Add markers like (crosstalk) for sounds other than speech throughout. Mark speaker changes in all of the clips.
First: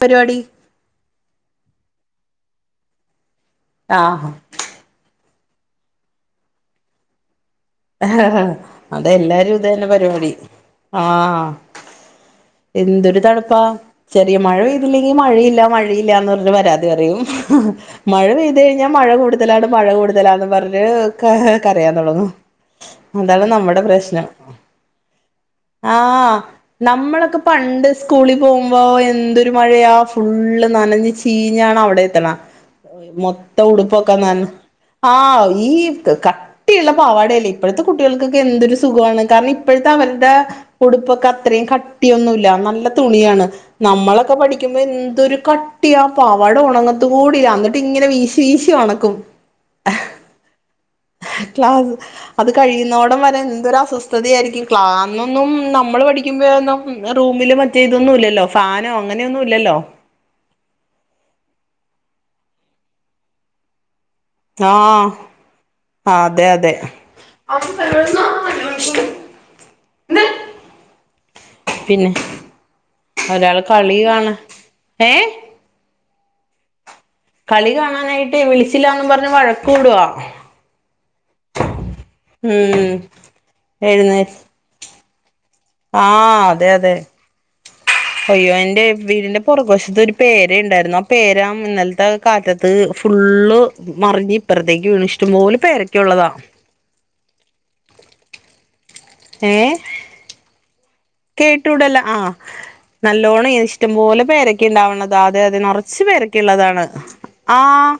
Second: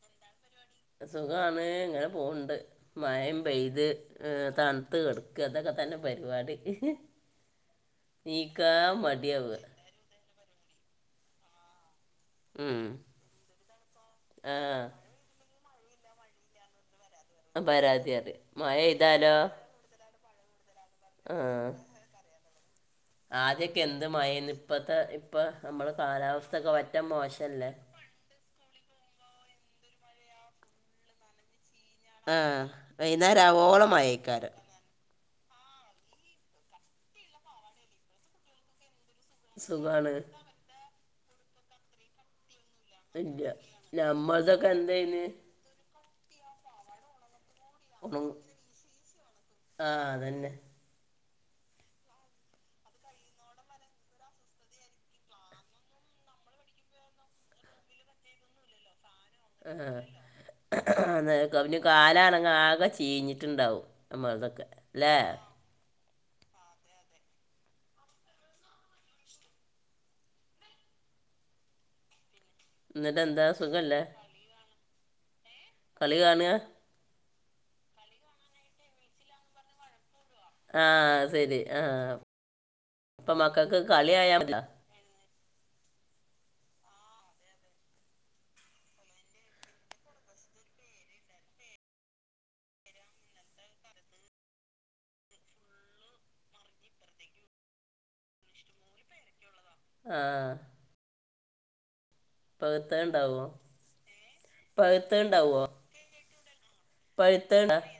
Speaker 1: പരിപാടി
Speaker 2: സുഖാണ് ഇങ്ങനെ പോവണ്ട്. മയയും പെയ്ത്
Speaker 1: ആഹ്
Speaker 2: ഏഹ് തണ് ഇത്കെട്ക്ക ഇതൊക്കെ തന്നെ പരിപാടി നീക്കാൻ
Speaker 1: അതെ
Speaker 2: മടിയാവുക
Speaker 1: എല്ലാരും ഇതെന്നെ പരിപാടി ആഹ്
Speaker 2: ഉം.
Speaker 1: എന്തൊരു തണുപ്പാ. ചെറിയ മഴ
Speaker 2: ആ
Speaker 1: പെയ്തില്ലെങ്കി മഴയില്ല മഴയില്ലാന്ന് പറഞ്ഞു പരാതി പറയും
Speaker 2: പരാതി
Speaker 1: മഴ
Speaker 2: അറിയാം
Speaker 1: പെയ്തെയ്കഴിഞ്ഞാ മഴ
Speaker 2: ചെയ്താലോ
Speaker 1: കൂടുതലാണ് മഴ കൂടുതലാന്ന് പറഞ്ഞ്
Speaker 2: ആ
Speaker 1: കരയാൻ തൊടങ്ങും അതാണ്
Speaker 2: ആദ്യമൊക്കെ
Speaker 1: നമ്മടെ
Speaker 2: എന്ത്
Speaker 1: പ്രശ്നം.
Speaker 2: മഴയെന്ന് ഇപ്പത്തെ ഇപ്പം നമ്മളെ
Speaker 1: ആഹ്
Speaker 2: കാലാവസ്ഥ ഒക്കെ പറ്റ
Speaker 1: നമ്മളൊക്കെ
Speaker 2: മോശമല്ലേ
Speaker 1: പണ്ട് സ്കൂളിപോകുമ്പോ എന്തൊരു മഴയാ. ഫുള്ള് നനഞ്ഞ് ചീഞ്ഞാണ് അവ്ടെ
Speaker 2: ആ വൈകുന്നേരം
Speaker 1: മൊത്തം
Speaker 2: ആവോളം
Speaker 1: ഉടുപ്പൊക്കെ നൻ
Speaker 2: മഴക്കാരം
Speaker 1: ആഹ് ഈ കട്ടി ഇള്ള പാവാടേ അല്ലെ ഇപ്പഴ്ത്തെ കുട്ടികൾക്കൊക്കെ എന്തൊരു സുഖ വാണ് കാര്ണം ഇപ്പഴത്തെ
Speaker 2: സുഖമാണ്
Speaker 1: അവര്ടെ ഉടുപ്പൊക്കെ അത്രയും കട്ടിയൊന്നുല്ല നല്ല
Speaker 2: ഇല്ല
Speaker 1: തുണിയാണ് നമ്മളൊക്കെ
Speaker 2: നമ്മളതൊക്കെ
Speaker 1: പഠിക്കുമ്പോ
Speaker 2: എന്തേന്
Speaker 1: എന്തൊരു ക ട്ടിയാ പാവാട ഒണങ്ങത്ത്കൂടിയില്ല അന്നട്ട്ങ്ങനെ വീശി വീശി ഒണക്കും
Speaker 2: ആഹ് അതന്നെ
Speaker 1: ക്ലാസ് അത് കഴിയുന്നോടം വരെന്തൊരു അസ്വസ്ഥതയായിരിക്കും ക്ലന്നൊന്നും നമ്മള് പഠിക്കുമ്പഴന്നും ഉം റൂമില് മറ്റേ ഇതൊന്നും ഇല്ലല്ലോ ഫാനോ അങ്ങനെയൊന്നും ഇല്ലല്ലോ
Speaker 2: ആഹ് ആഹ് കാലാണങ്ങ ആകെ ചീഞ്ഞിട്ട്ണ്ടാവും
Speaker 1: ആഹ് അതെ അതെ
Speaker 2: (unintelligible)
Speaker 1: പിന്നെ
Speaker 2: എന്നിട്ട് എന്താ
Speaker 1: ഒരാള്
Speaker 2: സുഖമല്ലേ
Speaker 1: കളിയാണ് ഏഹ്
Speaker 2: കളി കാണുവാ
Speaker 1: കളി കാണാനായിട്ട് വിളിച്ചില്ലാന്നും പറഞ്ഞ് വഴക്കൂടുവാ
Speaker 2: ആഹ് സെരി ആഹ്
Speaker 1: ഉം
Speaker 2: പ്പൊമക്കക്ക്
Speaker 1: എഴുന്നേറ്റ്
Speaker 2: കള്യായാ മതിയല്ലൊ
Speaker 1: ആഹ് അതെ അതെ അയ്യോ എന്റെ വീടിന്റെ പൊറക് വശത്ത് ഒരു പേരെണ്ടായ്രുന്നു ആ പേരാ ഇന്നല്ത്ത കാറ്റത്ത് അത് ഫുള്ള് മറിഞ്ഞ് ഇപ്പറത്തേക്ക് വീണ് ഇഷ്ടം പോലെ പേരൊക്കെള്ളതാ ഏഹ്
Speaker 2: ആഹ്
Speaker 1: കേട്ടൂടല്ല ആഹ്
Speaker 2: പഴുത്ത ഉണ്ടാവോ
Speaker 1: നല്ലോണം ഇഷ്ടം പോലെ
Speaker 2: പഴുത്ത
Speaker 1: പേരൊക്കെണ്ടാവ്ണത അതെതെ
Speaker 2: ഉണ്ടാവോ
Speaker 1: നറ ച്ച്‌ പേരെക്കുള്ളതാണ്
Speaker 2: പഴുത്ത ഉണ്ടാ
Speaker 1: ആഹ്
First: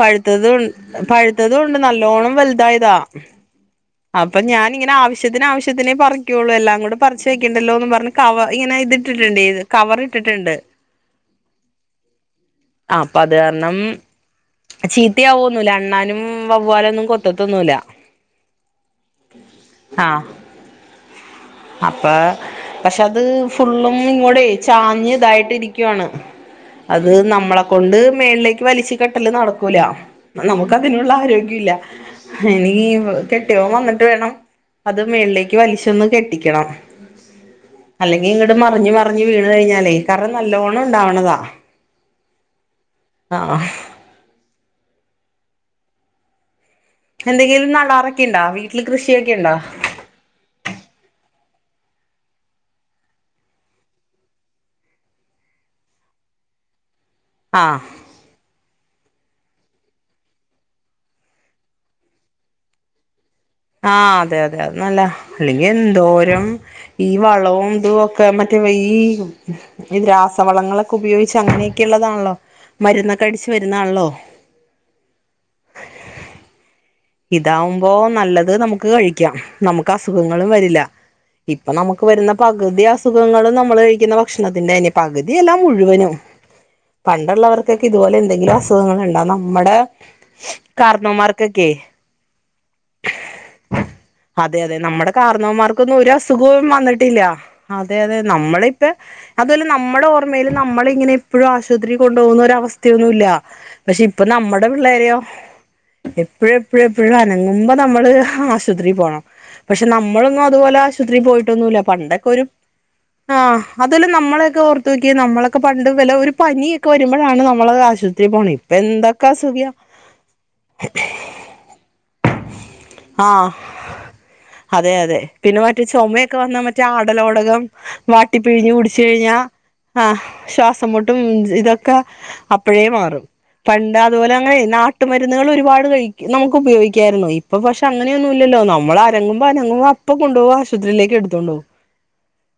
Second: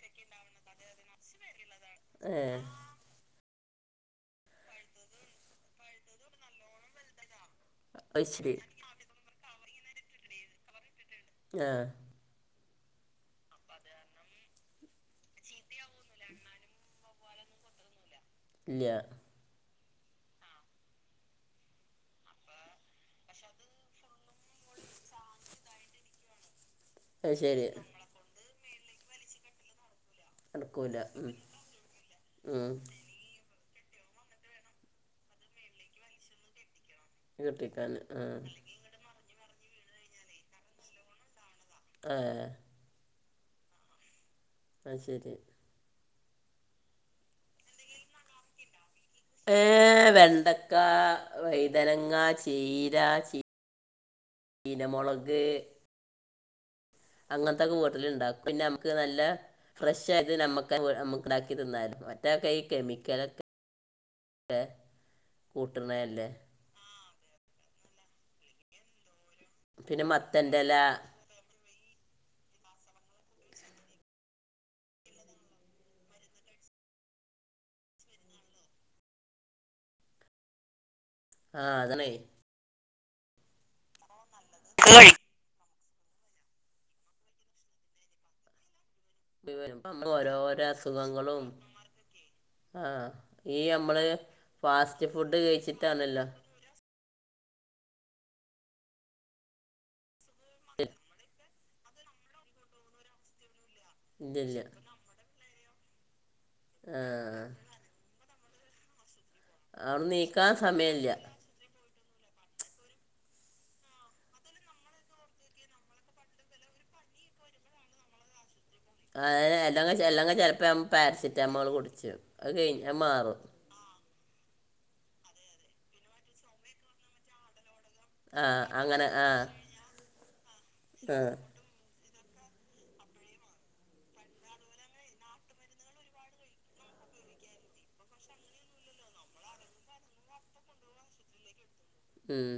Speaker 1: പഴുത്തതും പഴു ത്തതൂണ്ട് നല്ലോണം
Speaker 2: ഏ
Speaker 1: വല്തായതാ അപ്പൊ ഞാനിങ്ങന ആവശ്യത്തിന് ആവശ്യത്തിനേ പറിക്കുള്ളൂ എല്ലാം കൂടെ പറിച്ച് വെക്കണ്ടല്ലോന്ന് പറഞ്ഞ്
Speaker 2: അത്
Speaker 1: കവർ
Speaker 2: ശരി
Speaker 1: ഇങ്ങനെ ഇത് ഇട്ടിട്ട്ണ്ട് കവറ്ഇട്ടിട്ട്ണ്ട്
Speaker 2: ആഹ്
Speaker 1: അപ്പോത് കാരണം ചീത്തയാവോന്നുല്ല അണ്ണാനും വവ്വാലൊന്നും കൊത്തത്തൊന്നുല്ല
Speaker 2: ഇല്യാ
Speaker 1: ആഹ് അപ്പൊ പക്ഷെ അത് ഫുള്ളും ഇങ്ങോടെ ചാഞ്ഞ്തായിട്ട് ഇരിക്കുവാണ് അത് നമ്മളെകൊണ്ട് മേള്ളേക്ക് വലിച്ച് കെട്ടല് നടക്കൂല
Speaker 2: നടക്കൂല
Speaker 1: നമുക്കതിനുള്ള
Speaker 2: ഉം,
Speaker 1: ആരോഗ്യംല്ല
Speaker 2: ഉം.
Speaker 1: എനികീ കെട്ടിയൊൻ വന്നിട്ട് വേണം അത് മേള്ലേക്ക് വലിച്ചൊന്ന് കെട്ടിക്കണം
Speaker 2: കെട്ടിക്കാന്
Speaker 1: അല്ലെങ്കി
Speaker 2: ആഹ്
Speaker 1: ഇങ്ങട് മറിഞ്ഞ് മറിഞ്ഞ് വീണ് കഴിഞ്ഞാലേ കാരണം നല്ലോണണ്ടാവ്ണതാ
Speaker 2: ആഹ്
Speaker 1: ആഹ്
Speaker 2: അയ്ശെരി
Speaker 1: എന്തെങ്കിലും നടാറൊക്കെയുണ്ടാ വീ
Speaker 2: ഏഹ് വെണ്ടക്ക വൈതനങ്ങ ചീര ചി നി മൊളക് അങ്ങൻത്തെക്കെ
Speaker 1: ആഹ്
Speaker 2: വിട്ട്ല്ണ്ടാക്കും പിന്നെ അമ്മക്ക് നല്ല ഫ്രഷ് ആയത് നമ്മക്ക് നമുക്ക്ണ്ടാക്കി തിന്നാലോ മറ്റോക്കെ ഈ കെമിക്കലൊക്കെ
Speaker 1: ആഹ് അതെ അതെ അഹ് നല്ല അല്ലെങ്കി
Speaker 2: കൂട്ടണതല്ലേ
Speaker 1: എന്തോരം ഈ വളവും ഇതും ഒക്കെ മറ്റേ ഈ
Speaker 2: പിന്നെ
Speaker 1: ഇത്
Speaker 2: മത്തൻ്റെ ഇല
Speaker 1: രാസവളങ്ങളൊക്കെ ഉപയോഗിച്ച് അങ്ങനെയൊക്കെ ഉള്ളതാണല്ലോ മരുന്നൊക്കെ അടിച്ച് വരുന്നതാണല്ലോ ഇതാവുമ്പോ നല്ലത് നമുക്ക് കഴിക്കാം നമുക്ക് അസുഖങ്ങളും വരില്ല
Speaker 2: ആ
Speaker 1: ഇപ്പൊ നമുക്ക്
Speaker 2: അതാണ്
Speaker 1: വരുന്ന പകുതി അസുഖങ്ങളും നമ്മൾ കഴിക്കുന്ന ഭക്ഷണത്തിന്റെ തന്നെ പകുതി തിയല്ലാ മുഴുവനും പണ്ടുള്ളവർക്കൊക്കെ ഇതുപോലെ എന്തെങ്കിലും അസുഖങ്ങൾ ഉണ്ടാ നമ്മടെ
Speaker 2: നമ്മൾ ഓരോരോ അസുഖങ്ങളും
Speaker 1: കാർണവന്മാർക്കൊക്കെയെ
Speaker 2: ആ ഈ നമ്മള്
Speaker 1: അതെ അതെ
Speaker 2: ഫാസ്റ്റ്
Speaker 1: നമ്മുടെ
Speaker 2: ഫുഡ്
Speaker 1: കാർന്നവന്മാർക്കൊന്നും ഒരു
Speaker 2: കഴിച്ചിട്ടാണല്ലോ
Speaker 1: അസുഖവും വന്നിട്ടില്ല അതെ അതെ നമ്മളിപ്പ അതുപോലെ നമ്മുടെ ഓർമ്മൽ നമ്മള ഇങ്ങനെ എപ്പോഴും ആശുപത്രി കൊണ്ടു പോകുന്ന ഒര അവസ്ഥയൊന്നുമല്ല പക്ഷെ ഇപ്പൊ
Speaker 2: ഇതില്ല
Speaker 1: നമ്മുടെ പിള്ളേരെയോ എപ്പോഴും എപ്പോഴും
Speaker 2: ആ
Speaker 1: എപ്പോഴും അനങ്ങുമ്പോ നമ്മള് ആശുപത്രിൽ പോണം പക്ഷെ
Speaker 2: അവിടെ
Speaker 1: നമ്മളൊന്നും
Speaker 2: നീക്കാൻ
Speaker 1: അതുപോലെ
Speaker 2: സമയമില്ല
Speaker 1: ആശുപത്രിയിൽ പോയിട്ടൊന്നുമല്ല പണ്ടൊക്കെ ഒരു ആഹ് അതല്ല നമ്മളൊക്കെ ഓർത്ത് നോക്കി നമ്മളൊക്കെ പണ്ട് വില ഒരു പനിയൊക്കെ വരുമ്പോഴാണ് നമ്മള ആശു പോണി
Speaker 2: അല്ലാം എല്ലാംങ്ക ചിലപ്പോ പാരസിെറ്റാമോൾ കുടിച്ചു അത് കഴിഞ്ഞ മാറും
Speaker 1: ആഹ് അതെ അതെ പിന്നെ മറ്റേ ചുമയൊക്കെ വന്നാ മറ്റേ ആടലോടകം
Speaker 2: ആ
Speaker 1: വാട്ടിപ്പഴിഞ്ഞഞ് കുടിച്ച
Speaker 2: അങ്ങനെ ആ
Speaker 1: കഴിഞ്ഞാൽ ആ് ശ്വാസം മോട്ടും
Speaker 2: ആ
Speaker 1: ഇതൊക്കെ അപ്പോഴേ മാറും പണ്ട് അതുപോലെ അങ്ങനെ നാട്ടുമരുന്നുക ഒരുപാട് കഴി നമുക്ക് ഉപയോഗിക്കായിരുന്നു ഇപ്പൊ പക്ഷെ അങ്ങനെയൊന്നുമല്ലോ നമ്മൾ അങ്ങുമോ അങ്ങുംപ അപ്പോ കൊണ്ടപോകോ ആശുപത്രിയിലേക്ക് എടുത്തോണ്ടോ
Speaker 2: ഉം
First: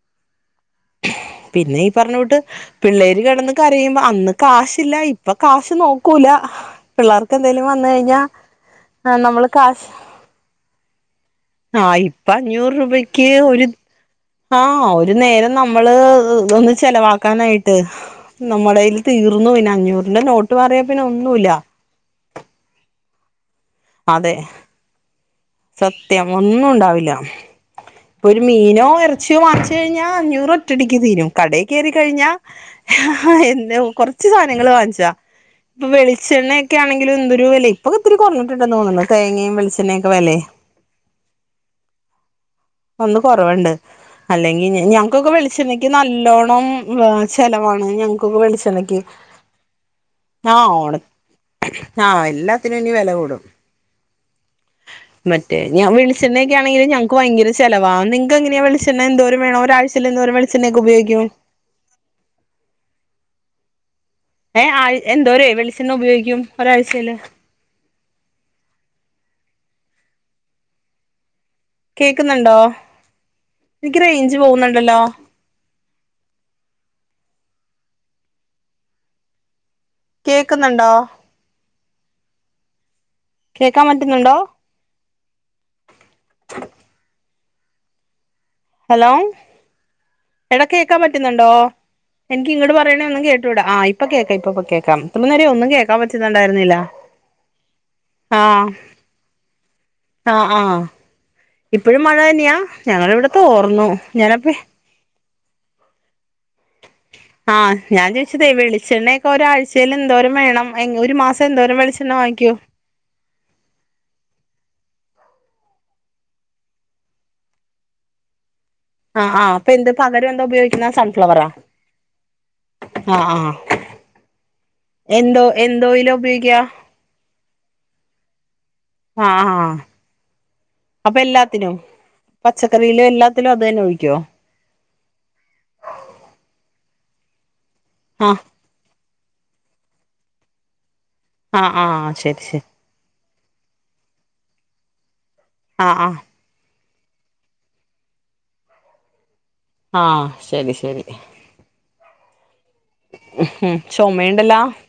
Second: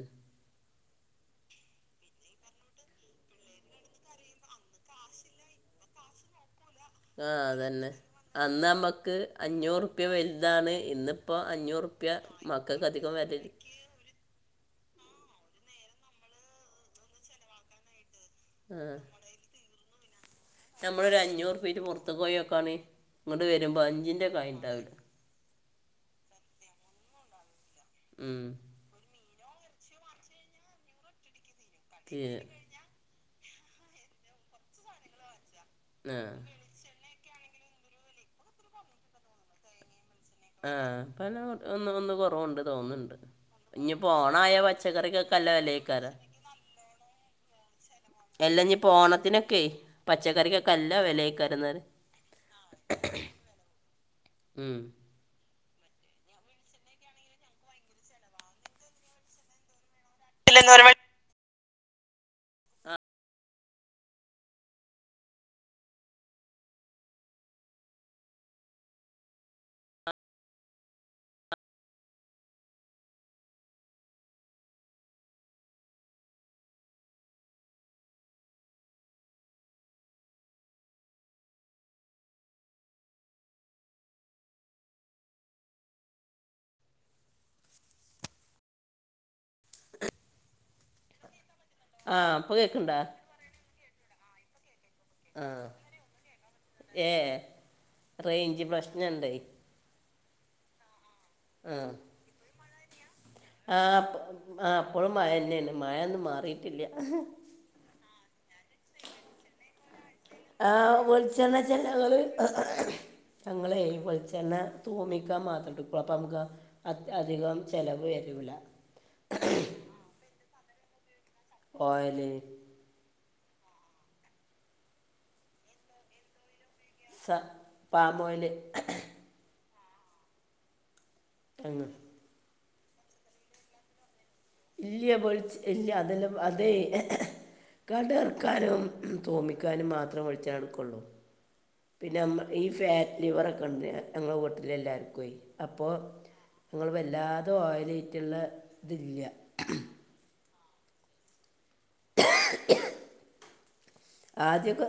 Speaker 1: പിന്നെ ഈ പറഞ്ഞ കൂട്ട് പിള്ളേര് കിടന്ന കരയുമ്പോ അന്ന് കാശ്ല്ല ഇപ്പൊ കാശ് നോക്കൂല പിള്ളേർക്ക്
Speaker 2: ആഹ
Speaker 1: എന്തേലും
Speaker 2: അതന്നെ
Speaker 1: വന്ന് കഴിഞ്ഞാ
Speaker 2: അന്നാമ്മ മക്ക്
Speaker 1: നമ്മള് കാശ്
Speaker 2: അഞ്ഞൂറ്റുപ്യ വലുതാണ് ഇന്നിപ്പോൾ അഞ്ഞൂറ്
Speaker 1: ആഹ്
Speaker 2: രുപ്യ
Speaker 1: ഇപ്പ
Speaker 2: മക്കൾക്ക് അധികം വരല്
Speaker 1: ആഹ ഒരു നേരം നമ്മള് ഒന്ന് ചെലവാക്കാനായിട്ട്
Speaker 2: ആ
Speaker 1: നമ്മുടെൽ തീർ ന്നെ അഞ്ഞൂറിന്റെ നോട്ട് മാറിയാ പിന്നെ ഒന്നും ഇല്ല
Speaker 2: മുത്ത കോഴിയൊക്കാ ആ ഇങ്ങോട്ട വരുമ്പോൾ അഞ്ചിൻ്റെ
Speaker 1: അതെ
Speaker 2: കായ ഉണ്ടാവില്ല
Speaker 1: സത്യം ഒന്നും ഉണ്ടാവില്ല ഒരു
Speaker 2: ഉം
Speaker 1: മീനോ എറ കു മാച്ച് കഴിഞ്ഞാൽ അഞ്ഞൂറ് ഒറ്റടിക്ക് തീരും കടയിൽ കയറി കഴിഞ്ഞ
Speaker 2: തീരെ
Speaker 1: ആ എന്ത കൊറച്ച് സാധനങ്ങള് വാങ്ങിച്ചാ ഇപ്പൊ
Speaker 2: ആ
Speaker 1: വെളിച്ചെണ്ണ ഒക്കെ ആണെങ്കും എന്ത ഒരു വില ഇപ്പൊ ഒത്തിരി കുറഞ്ഞിട്ടുണ്ട തോന്നോ തേങ്ങയും വെളിച്ചണ്യുംക്കെ വില
Speaker 2: ആഹ പല ഒന്ന് ഒന്ന് കുറവുണ്ട് തോന്നുന്നുണ്ട്
Speaker 1: ഒന്ന് കുറവുണ്ട്
Speaker 2: ഇനിയിപ്പോ ഓണായ
Speaker 1: അല്ലെങ്കി ഞങ്ങക്കൊക്കെ
Speaker 2: പച്ചക്കറിക്കൊക്കെ അല്ല
Speaker 1: വളിച്ചെണക്ക്
Speaker 2: വിലയേക്കാരാ
Speaker 1: നല്ലോ ണം ചെലവാണ് ഞ
Speaker 2: അല്ല ഇനിയിപ്പോ
Speaker 1: വിളിച്ചെണക്ക്
Speaker 2: ഓണത്തിനൊക്കെ
Speaker 1: ആ്
Speaker 2: പച്ചക്കറിക്കൊക്കെ അല്ല
Speaker 1: ഓണ
Speaker 2: വിലയേക്കാരെന്നാല്
Speaker 1: ആഹ എല്ലാത്തിനും ഇനി വില കൂടും
Speaker 2: ഉം
Speaker 1: മറ്റേ ഞാൻ വെളിച്ചണ്ണയക്കണെങ്കിൽ ഞൾക്ക് ഭയങ്കര ചിലവാ നിങ്ങക്ക് എങ്ങനാ വെളെണ് എന്തോ വേണം ഒരാ്ചയില എന്തോും വെളിച്ചണ്ണ ഒക്കെ ഉയോഗിക്കോ
Speaker 2: ആ
Speaker 1: ഏ ആ എന്തോര വെളിച്ചെണ്ണ ഉപയോഗിക്കും ഒരാഴ്ചയില് കേക്കുന്നുണ്ടോ എനിക്ക് റേഞ്ച് പോകുന്നുണ്ടല്ലോ കേൾക്കുന്നുണ്ടോ കേക്കാൻ പറ്റുന്നുണ്ടോ ഹലോ എട കേക്കാൻ പറ്റുന്നുണ്ടോ
Speaker 2: ആ
Speaker 1: എനിക്ക്
Speaker 2: ഇപ്പൊ
Speaker 1: ഇങ്ങോട്
Speaker 2: കേക്കണ്ടാ
Speaker 1: പറയണ ഒന്നും കേട്ടൂട ആ ഇപ്പൊ കേൾക്കാം ഇപ്പ ഇപ്പൊ കേൾക്കാം അത്ര
Speaker 2: ആ
Speaker 1: നേരം ഒന്നും കേൾക്കാൻ പറ്റുന്നുണ്ടായിരുന്നില്ല ആഹ
Speaker 2: ഞാണ്ടായി
Speaker 1: ആഹ് ആഹ
Speaker 2: ആ
Speaker 1: ഇപ്പഴും മഴ തന്നെയാ ഞങ്ങളുടെ ഇവിടത്തെ
Speaker 2: ആ
Speaker 1: ഓർന്നു
Speaker 2: പ-
Speaker 1: ഞാനപ്പ
Speaker 2: ആ അപ്പോഴും മഴ തന്നെയാണ് മഴയൊന്നും മാറിയിട്ടില്ല
Speaker 1: ആഹ് ഞാൻ ചോദിച്ചതത് വെളിച്ചെണ്ണ ഒരാഴ്ചയിൽ എന്തോരം വേണം
Speaker 2: ആ
Speaker 1: ഒരു മാസം
Speaker 2: വെളിച്ചെണ്ണ
Speaker 1: എന്തോര
Speaker 2: വെച്ചാൽ ഞങ്ങൾ
Speaker 1: വളിച്ചെണ്ണ വാങ്ങിക്കോ
Speaker 2: ഞങ്ങളെ വളിച്ചന്നെ തോന്നിക്കാൻ മാത്രംട്ടള അപ്പ നമുക്ക് അത് അധികം ചിലവ് വരില്ല
Speaker 1: ആഹ ആ് അപ്പ എന്ത് പകരം എന്താ ഉപയോഗിക്കുന്ന സൺഫ്ലവറാ
Speaker 2: ഓയില്
Speaker 1: ആഹ ആഹ എന്തോ എന്തോയില ഉപയോഗിക്കുക
Speaker 2: സ പാമോയില്
Speaker 1: ആഹ ആഹ അപ്പൊ എല്ലാത്തിനും
Speaker 2: അങ്ങ്
Speaker 1: പച്ചക്കറിയിലും എല്ലാത്തിലും അത് തന്നെ ഒഴിക്കുവോ
Speaker 2: ഇല്ല്യ പോലി ഇല്ല അതെല്ലാം അതേ
Speaker 1: ആ
Speaker 2: കടെയിറക്കാനും തോന്നിക്കാനും മാത്രേ വിളിച്ച നടക്കള്ളൂ
Speaker 1: ആ ആ
Speaker 2: പിന്നെ
Speaker 1: ശരി
Speaker 2: ഈ
Speaker 1: ശരി
Speaker 2: ഫാ ലിവറൊക്കെ ഉണ്ട് ഞങ്ങളെ വീട്ടിലെ എല്ലാവർക്കും ഏ
Speaker 1: ആ
Speaker 2: അപ്പോൾ
Speaker 1: ആ
Speaker 2: നിങ്ങള് വല്ലാതെ ഓയിലായിട്ടുള്ള ഇതില്ല
Speaker 1: ആഹ് ശെരി ശെരി ഉം ചുമയുണ്ടല്ലോ
Speaker 2: ആദ്യൊക്കെ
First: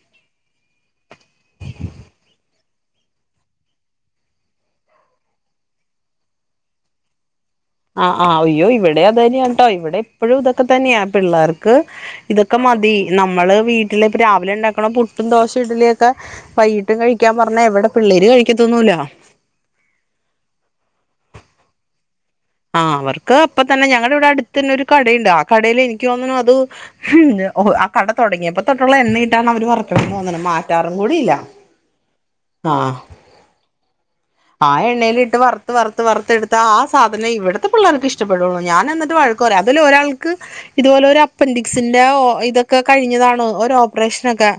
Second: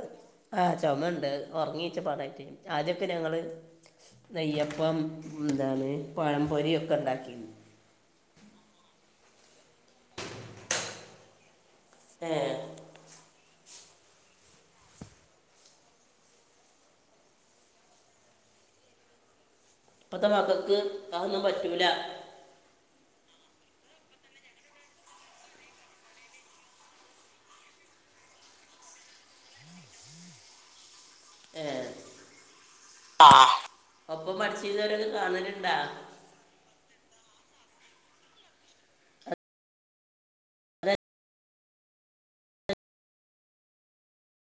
Speaker 2: ആഹ് ചുമയു അ ഉറങ്ങിയേച്ചാ പാടായിരിക്കും ആദ്യൊക്കെ ഞങ്ങൾ നെയ്യപ്പം എന്താണ് പഴം പൊരി ഒക്കെ ഉണ്ടാക്കി
Speaker 1: ആഹ് ആഹ് അയ്യോ ഇവിടെ അതെന്നയ കേട്ടോ ഇവിടെ എപ്പോഴും ഇതൊക്കെ തന്നെയാ പിള്ളേർക്ക്
Speaker 2: ഏ
Speaker 1: ഇതൊക്കെ മതി നമ്മള് വീട്ടില് ഇപ്പ രാവിലെ ഉണ്ടാക്കണ പുട്ടും ദോശയും ഇഡ്ഡലിയുമൊക്കെ വൈകീട്ടും കഴിക്കാൻ പറഞ്ഞ എവിടെ പിള്ളേര് കഴിക്കത്തൊന്നൂല്ല
Speaker 2: ഇപ്പത്തെ മക്കൾക്ക് അതൊന്നും പറ്റൂല
Speaker 1: ആഹ് അവർക്ക് അപ്പൊ തന്നെ ഞങ്ങടെ ഇവിടെ അടുത്ത് തന്നെ ഒരു കടയുണ്ട് ആഹ് കടേൽ എനിക്ക് തോന്നുന്നു അത് ഉം ഓ ആഹ് കട തുടങ്ങിയപ്പോ തൊട്ടുള്ള എണ്ണ ഇട്ടാണ് അവര് വറക്കുന്ന തോന്നുന്നത് മാറ്റാറും കൂടില്ല
Speaker 2: ഏഹ് ആഹ് ഒപ്പം പടി
Speaker 1: ആഹ് എണ്ണയിലിട്ട് വറുത്ത് വറുത്ത് വറുത്ത് എടു ടുത്ത ആഹ് സാധനം ഇവിടുത്തെ പിള്ളേർക്ക് ഇഷ്ടപ്പെടുള്ളൂ ഞാൻ എന്നിട്ട് വഴക്ക് പറയും അതില് ഒരാൾക്ക് ഇതുപോലെ ഒരു അപ്പൻ്റിക് സിന്റെ ഇതൊക്കെ കഴിഞ്ഞതാണ് ഒരു ഓപ്പറേഷനൊക്കെ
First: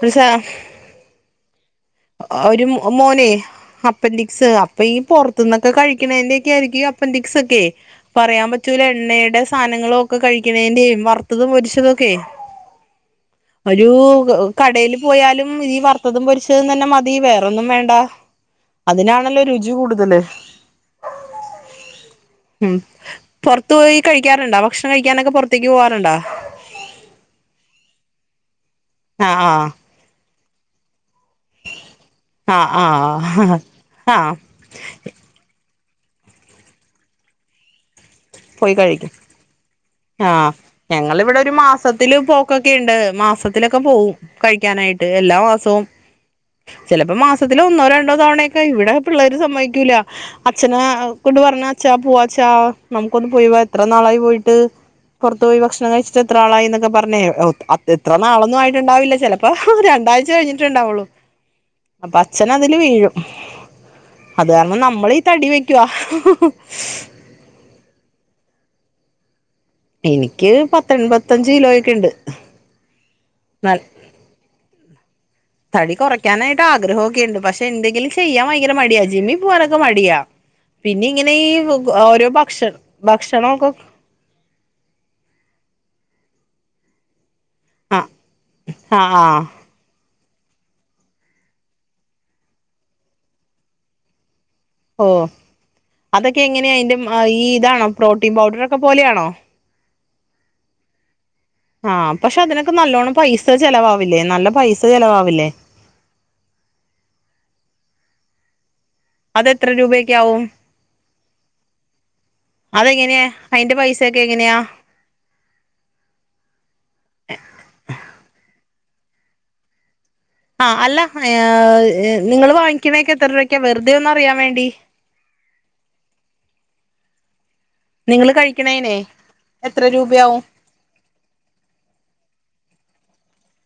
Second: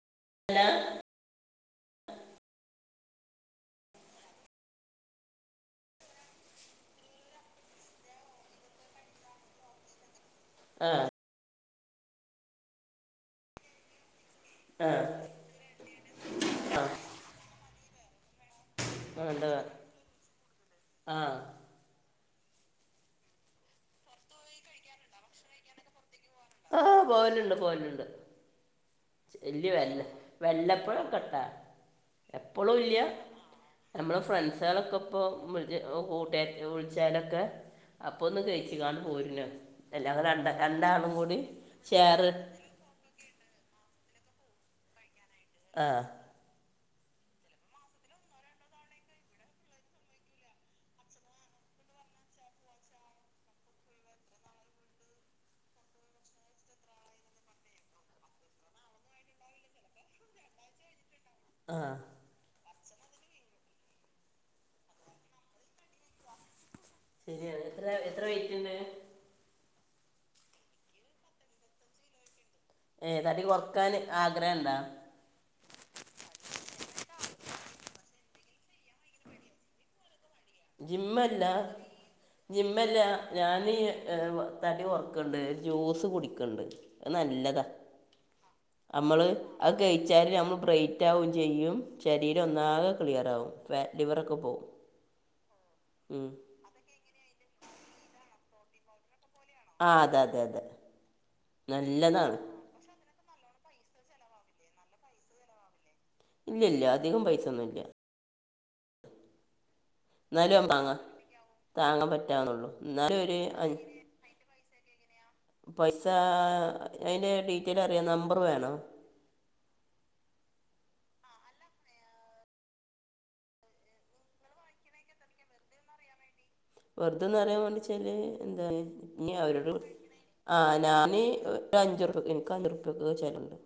Speaker 1: മനസിലായോ
Speaker 2: അല്ല
Speaker 1: ഒരു മോനെ അപ്പൻഡിക്സ് അപ്പൊ ഈ പുറത്തു നിന്നൊക്കെ കഴിക്കണതിന്റെയൊക്കെ ആയിരിക്കും അപ്പൻഡിക്സ് ഒക്കെ പറയാൻ പറ്റൂല എണ്ണയുടെ സാധനങ്ങളും
Speaker 2: ആ
Speaker 1: കഴിക്കണേന്റെയും വറുത്തതും പൊരിച്ചതൊക്കെ ഒരു
Speaker 2: ആ
Speaker 1: കടയിൽ പോയാലും ഈ വറത്തതും പൊരിച്ചതും തന്നെ മതി വേറൊന്നും വേണ്ട
Speaker 2: ആ,
Speaker 1: അതിനാണല്ലോ
Speaker 2: എന്താ
Speaker 1: രുചി കൂടുതല്
Speaker 2: ആ
Speaker 1: ഉം പുറത്ത് പോയി കഴിക്കാറുണ്ടാ ഭക്ഷണം കഴിക്കാനൊക്കെ പുറത്തേക്ക് പോകാറുണ്ടോ
Speaker 2: പോവലുണ്ട് പോവലുണ്ട്
Speaker 1: ആഹ്
Speaker 2: വല്ല വെല്ലപ്പോഴക്കേട്ടാ
Speaker 1: ആഹ്
Speaker 2: എപ്പോഴും
Speaker 1: ആഹ്
Speaker 2: ഇല്ല
Speaker 1: ആഹ്
Speaker 2: നമ്മള്
Speaker 1: ആഹ്
Speaker 2: ഫ്രണ്ട്സുകളൊക്കെ ഇപ്പോ വിളി കൂട്ടാര് വിളിച്ചാലൊക്കെ അപ്പോൾ ഒന്ന്
Speaker 1: പോയി
Speaker 2: കഴിച്ച് കാണ്ട്
Speaker 1: കഴിക്കും
Speaker 2: പോരണ് എല്ലാവരും രണ്ട്
Speaker 1: ആഹ്
Speaker 2: രണ്ടാളും കൂടി ഷെയർ
Speaker 1: വധി ഒണ്ട് മാസത്തിലൊക്കെ പോവും കഴിക്കാനായിട്ട് എല്ലാ മാസവും
Speaker 2: ആ
Speaker 1: ചിലപ്പോ മാസത്തില് ഒന്നോ രണ്ടോ തവണയൊക്കെ ഇവിടെ പിള്ളേര് സമ്മതിക്കൂല അച്ഛനെ കൊണ്ട് പറഞ്ഞാ അച്ചാ പോവാച്ചാ നമുക്കൊന്ന് പോയിവാ എത്ര നാളായി പോയിട്ട് പുറത്ത് പോയി ഭക്ഷണം കഴിച്ചിട്ട് എത്ര നാളായി എന്നൊക്കെ പറഞ്ഞേ എത്ര നാളൊന്നും ആയിട്ടുണ്ടാവില്ല ചില പ്പോ രണ്ടാഴ്ച കഴിഞ്ഞിട്ടുണ്ടാവുള്ളൂ
Speaker 2: ആഹ്
Speaker 1: അപ്പൊ അച്ഛൻ അതില് വീഴും അത് കാരണം നമ്മളീ തടി വെക്കുവാ
Speaker 2: ശരിയാണ് എത്ര എത്ര വെയിറ്റ്ണ്ട്
Speaker 1: എനിക്ക് പത്ത് എൻപത്തഞ്ച് കിലോയൊക്കെ ഉണ്ട്
Speaker 2: ഏഹ് തടി
Speaker 1: ന
Speaker 2: കുറക്കാന് ആഗ്രഹം ഉണ്ടാ
Speaker 1: തടി കുറയ്ക്കാനായിട്ട് ആഗ്രഹമൊക്കെയുണ്ട് പക്ഷെ എന്തെങ്കിലും ചെയ്യാൻ ഭയങ്കര മടിയാ ജിമ്മി പോവാനൊക്കെ മടിയാ പിന്നെ ഇങ്ങനെ
Speaker 2: ജിമ്മല്ല
Speaker 1: ഈ ഓരോ ഭക്ഷ ഭക്ഷണം ഒക്കെ
Speaker 2: ഏഹ് തടി കൊറക്കണ്ട് ജ്യൂസ് കുടിക്കണ്ട് അത് നല്ലതാ
Speaker 1: ആ ആ ആ
Speaker 2: നമ്മള് അത് കഴിച്ചാൽ നമ്മൾ ബ്രേറ്റ് ആകും ചെയ്യും ശരീരം ഒന്നാകെ ക്ലിയറാകും ഫാറ്റ് ലിവറൊക്കെ പോകും
Speaker 1: ഓ അതൊക്കെ എങ്ങനെയ അതിന്റ ഈ ഇതാണോ പ്രോട്ടീൻ പൗഡറൊക്കെ പോലെയാണോ
Speaker 2: ആഹ് അതെ അതെ അതെ
Speaker 1: ആഹ്
Speaker 2: നല്ലതാണ്
Speaker 1: പക്ഷെ അതിനൊക്കെ നല്ലോണ്ണം പൈസ ചെലവാവില്ലേ നല്ല പൈസ ചെലവാവില്ലേ
Speaker 2: ഇല്ല ഇല്ല അധികം പൈസ ഒന്നുംല്ല
Speaker 1: അത് എത്ര രൂപയക്ക ആകും
Speaker 2: ന്നാലും വാങ്ങാ
Speaker 1: അതെങ്ങനെയാ
Speaker 2: ഒരു
Speaker 1: അയിന്റെ
Speaker 2: അഞ്ച്
Speaker 1: പൈസൊക്കെ എങ്ങനെയാ
Speaker 2: പൈസ അതിന്റെ ഡീറ്റെൽ അറിയാം നമ്പറ് വേണോ
Speaker 1: ആ അല്ല നിങ്ങൾ വാങ്ങിക്കണേക്കെ എത്ര രൂപക്ക വെറുതെ ഒന്ന അറിയാൻ വേണ്ടി
Speaker 2: വെറുതന്ന് അറിയാൻ വേണ്ടിച്ചാല്
Speaker 1: നിങ്ങള്
Speaker 2: എന്താ
Speaker 1: കഴിക്കണേനെ
Speaker 2: ഇ അവരോട്
Speaker 1: എത്ര രൂപയാവും
Speaker 2: ആ് ഞാന് അഞ്ച് എക്ക് അച്റുപ്പക്കെ ചലുണ്ട്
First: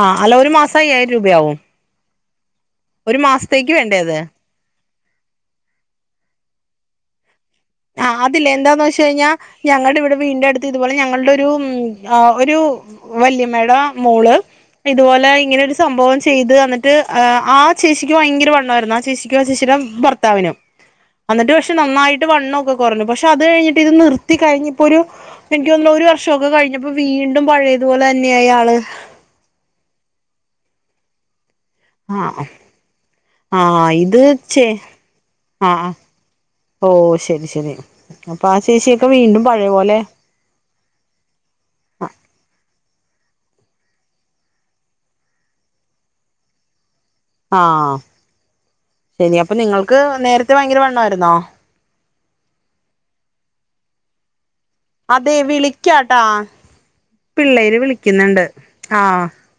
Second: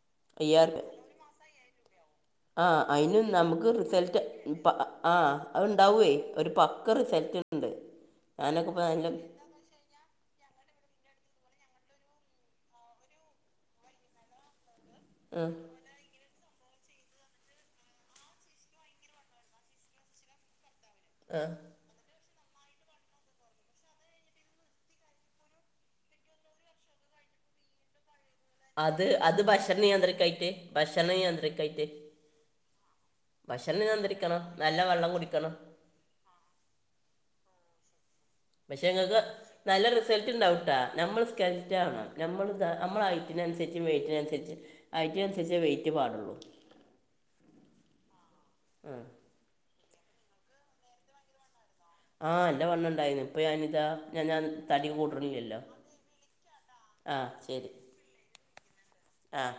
Speaker 1: ആഹ അല്ല ഒരു മാസം അയ്യായിരം രൂപയാവും
Speaker 2: ആ
Speaker 1: ഒരു
Speaker 2: അതിനന് നമുക്ക്
Speaker 1: മാസത്തേക്ക് വേണ്ടേ അത്
Speaker 2: റിസൾട്ട് ആ അത്ണ്ടാവേ ഒരു പക്ക റിസൾട്ട് ഉണ്ട്
Speaker 1: ആഹ അല്ല
Speaker 2: ഞാനൊക്കെ ഇപ്പൊ
Speaker 1: എന്താന്ന് വെച്ച്
Speaker 2: നല്ല
Speaker 1: കഴിഞ്ഞാ ഞങ്ങളുടെ ഇവിടെ വീ അടുത്ത് ഇതുപോലെ ഞങ്ങളുടെ ഒരു ആ ഒരു വല്യമേട മോള് ഇതുപോലെ
Speaker 2: ആ,
Speaker 1: ഇങ്ങനെ സംഭവം ചെയ്ത് എന്നിട്ട് ആ ചേച്ചിക്കും ഭയങ്കര വണ്ണമായിരുന്നു ആ ചേച്ചിക്കും ആ ചേച്ചിയുടെ ഭർത്താവിനും
Speaker 2: (unintelligible)
Speaker 1: എന്നിട്ട് പക്ഷെ നന്നായിട്ട് വണ്ണമൊക്കെ കുറഞ്ഞു പക്ഷെ അത് കഴിഞ്ഞിട്ട് ഇത് നിർത്തി കഴിഞ്ഞപ്പോ ഒരു എനക്ക്ൊന്ന ഒരു വർഷമൊക്കെ കഴിഞ്ഞപ്പോ വീണ്ടും പഴയതുപോലെ തന്നെയ ആണ്
Speaker 2: അത് അത് ഭക്ഷണ നിയന്ത്രിക്കായിട്ട് ഭക്ഷണ നിയന്ത്രിക്കായിട്ട്
Speaker 1: ആഹ ആഹ
Speaker 2: ഭക്ഷണം
Speaker 1: ഇത്
Speaker 2: നിയന്ത്രിക്കണം
Speaker 1: ചേ
Speaker 2: നല്ല വെള്ളം കുടിക്കണം
Speaker 1: ആ ഓ ശരി ശരി അപ്പൊ ആ ശേഷിയൊക്കെ വീണ്ടും പഴയ പോലെ
Speaker 2: ട്ട നമ്മൾ സ്കറ്റ്ണം നമ്മൾ നമ്മ ഹൈറ്റിനനുസരിച്ചു വെറ്റിനനുസരിച്ചും ആയിറ്റ അനുസരിച്ച വെയിറ്റ് പാടുള്ളൂ
Speaker 1: ആഹ
Speaker 2: ആ
Speaker 1: ശരി അപ്പൊ നിങ്ങക്ക് നേരത്തെ ഭയങ്കര വണ്ണമായിരുന്നോ
Speaker 2: ആഹ് എന്റെ വണ്ണ ഉണ്ടായിരുന്നു ഇപ്പൊ ഞാനിത ഞാൻ ഞാൻ തടി
Speaker 1: അതെ
Speaker 2: കൂട്ടണില്ലല്ലോ
Speaker 1: വിളിക്കാട്ടാ
Speaker 2: ആ ശരി
Speaker 1: പിള്ളേര് വിളിക്കുന്നുണ്ട് ആഹ
Speaker 2: ആ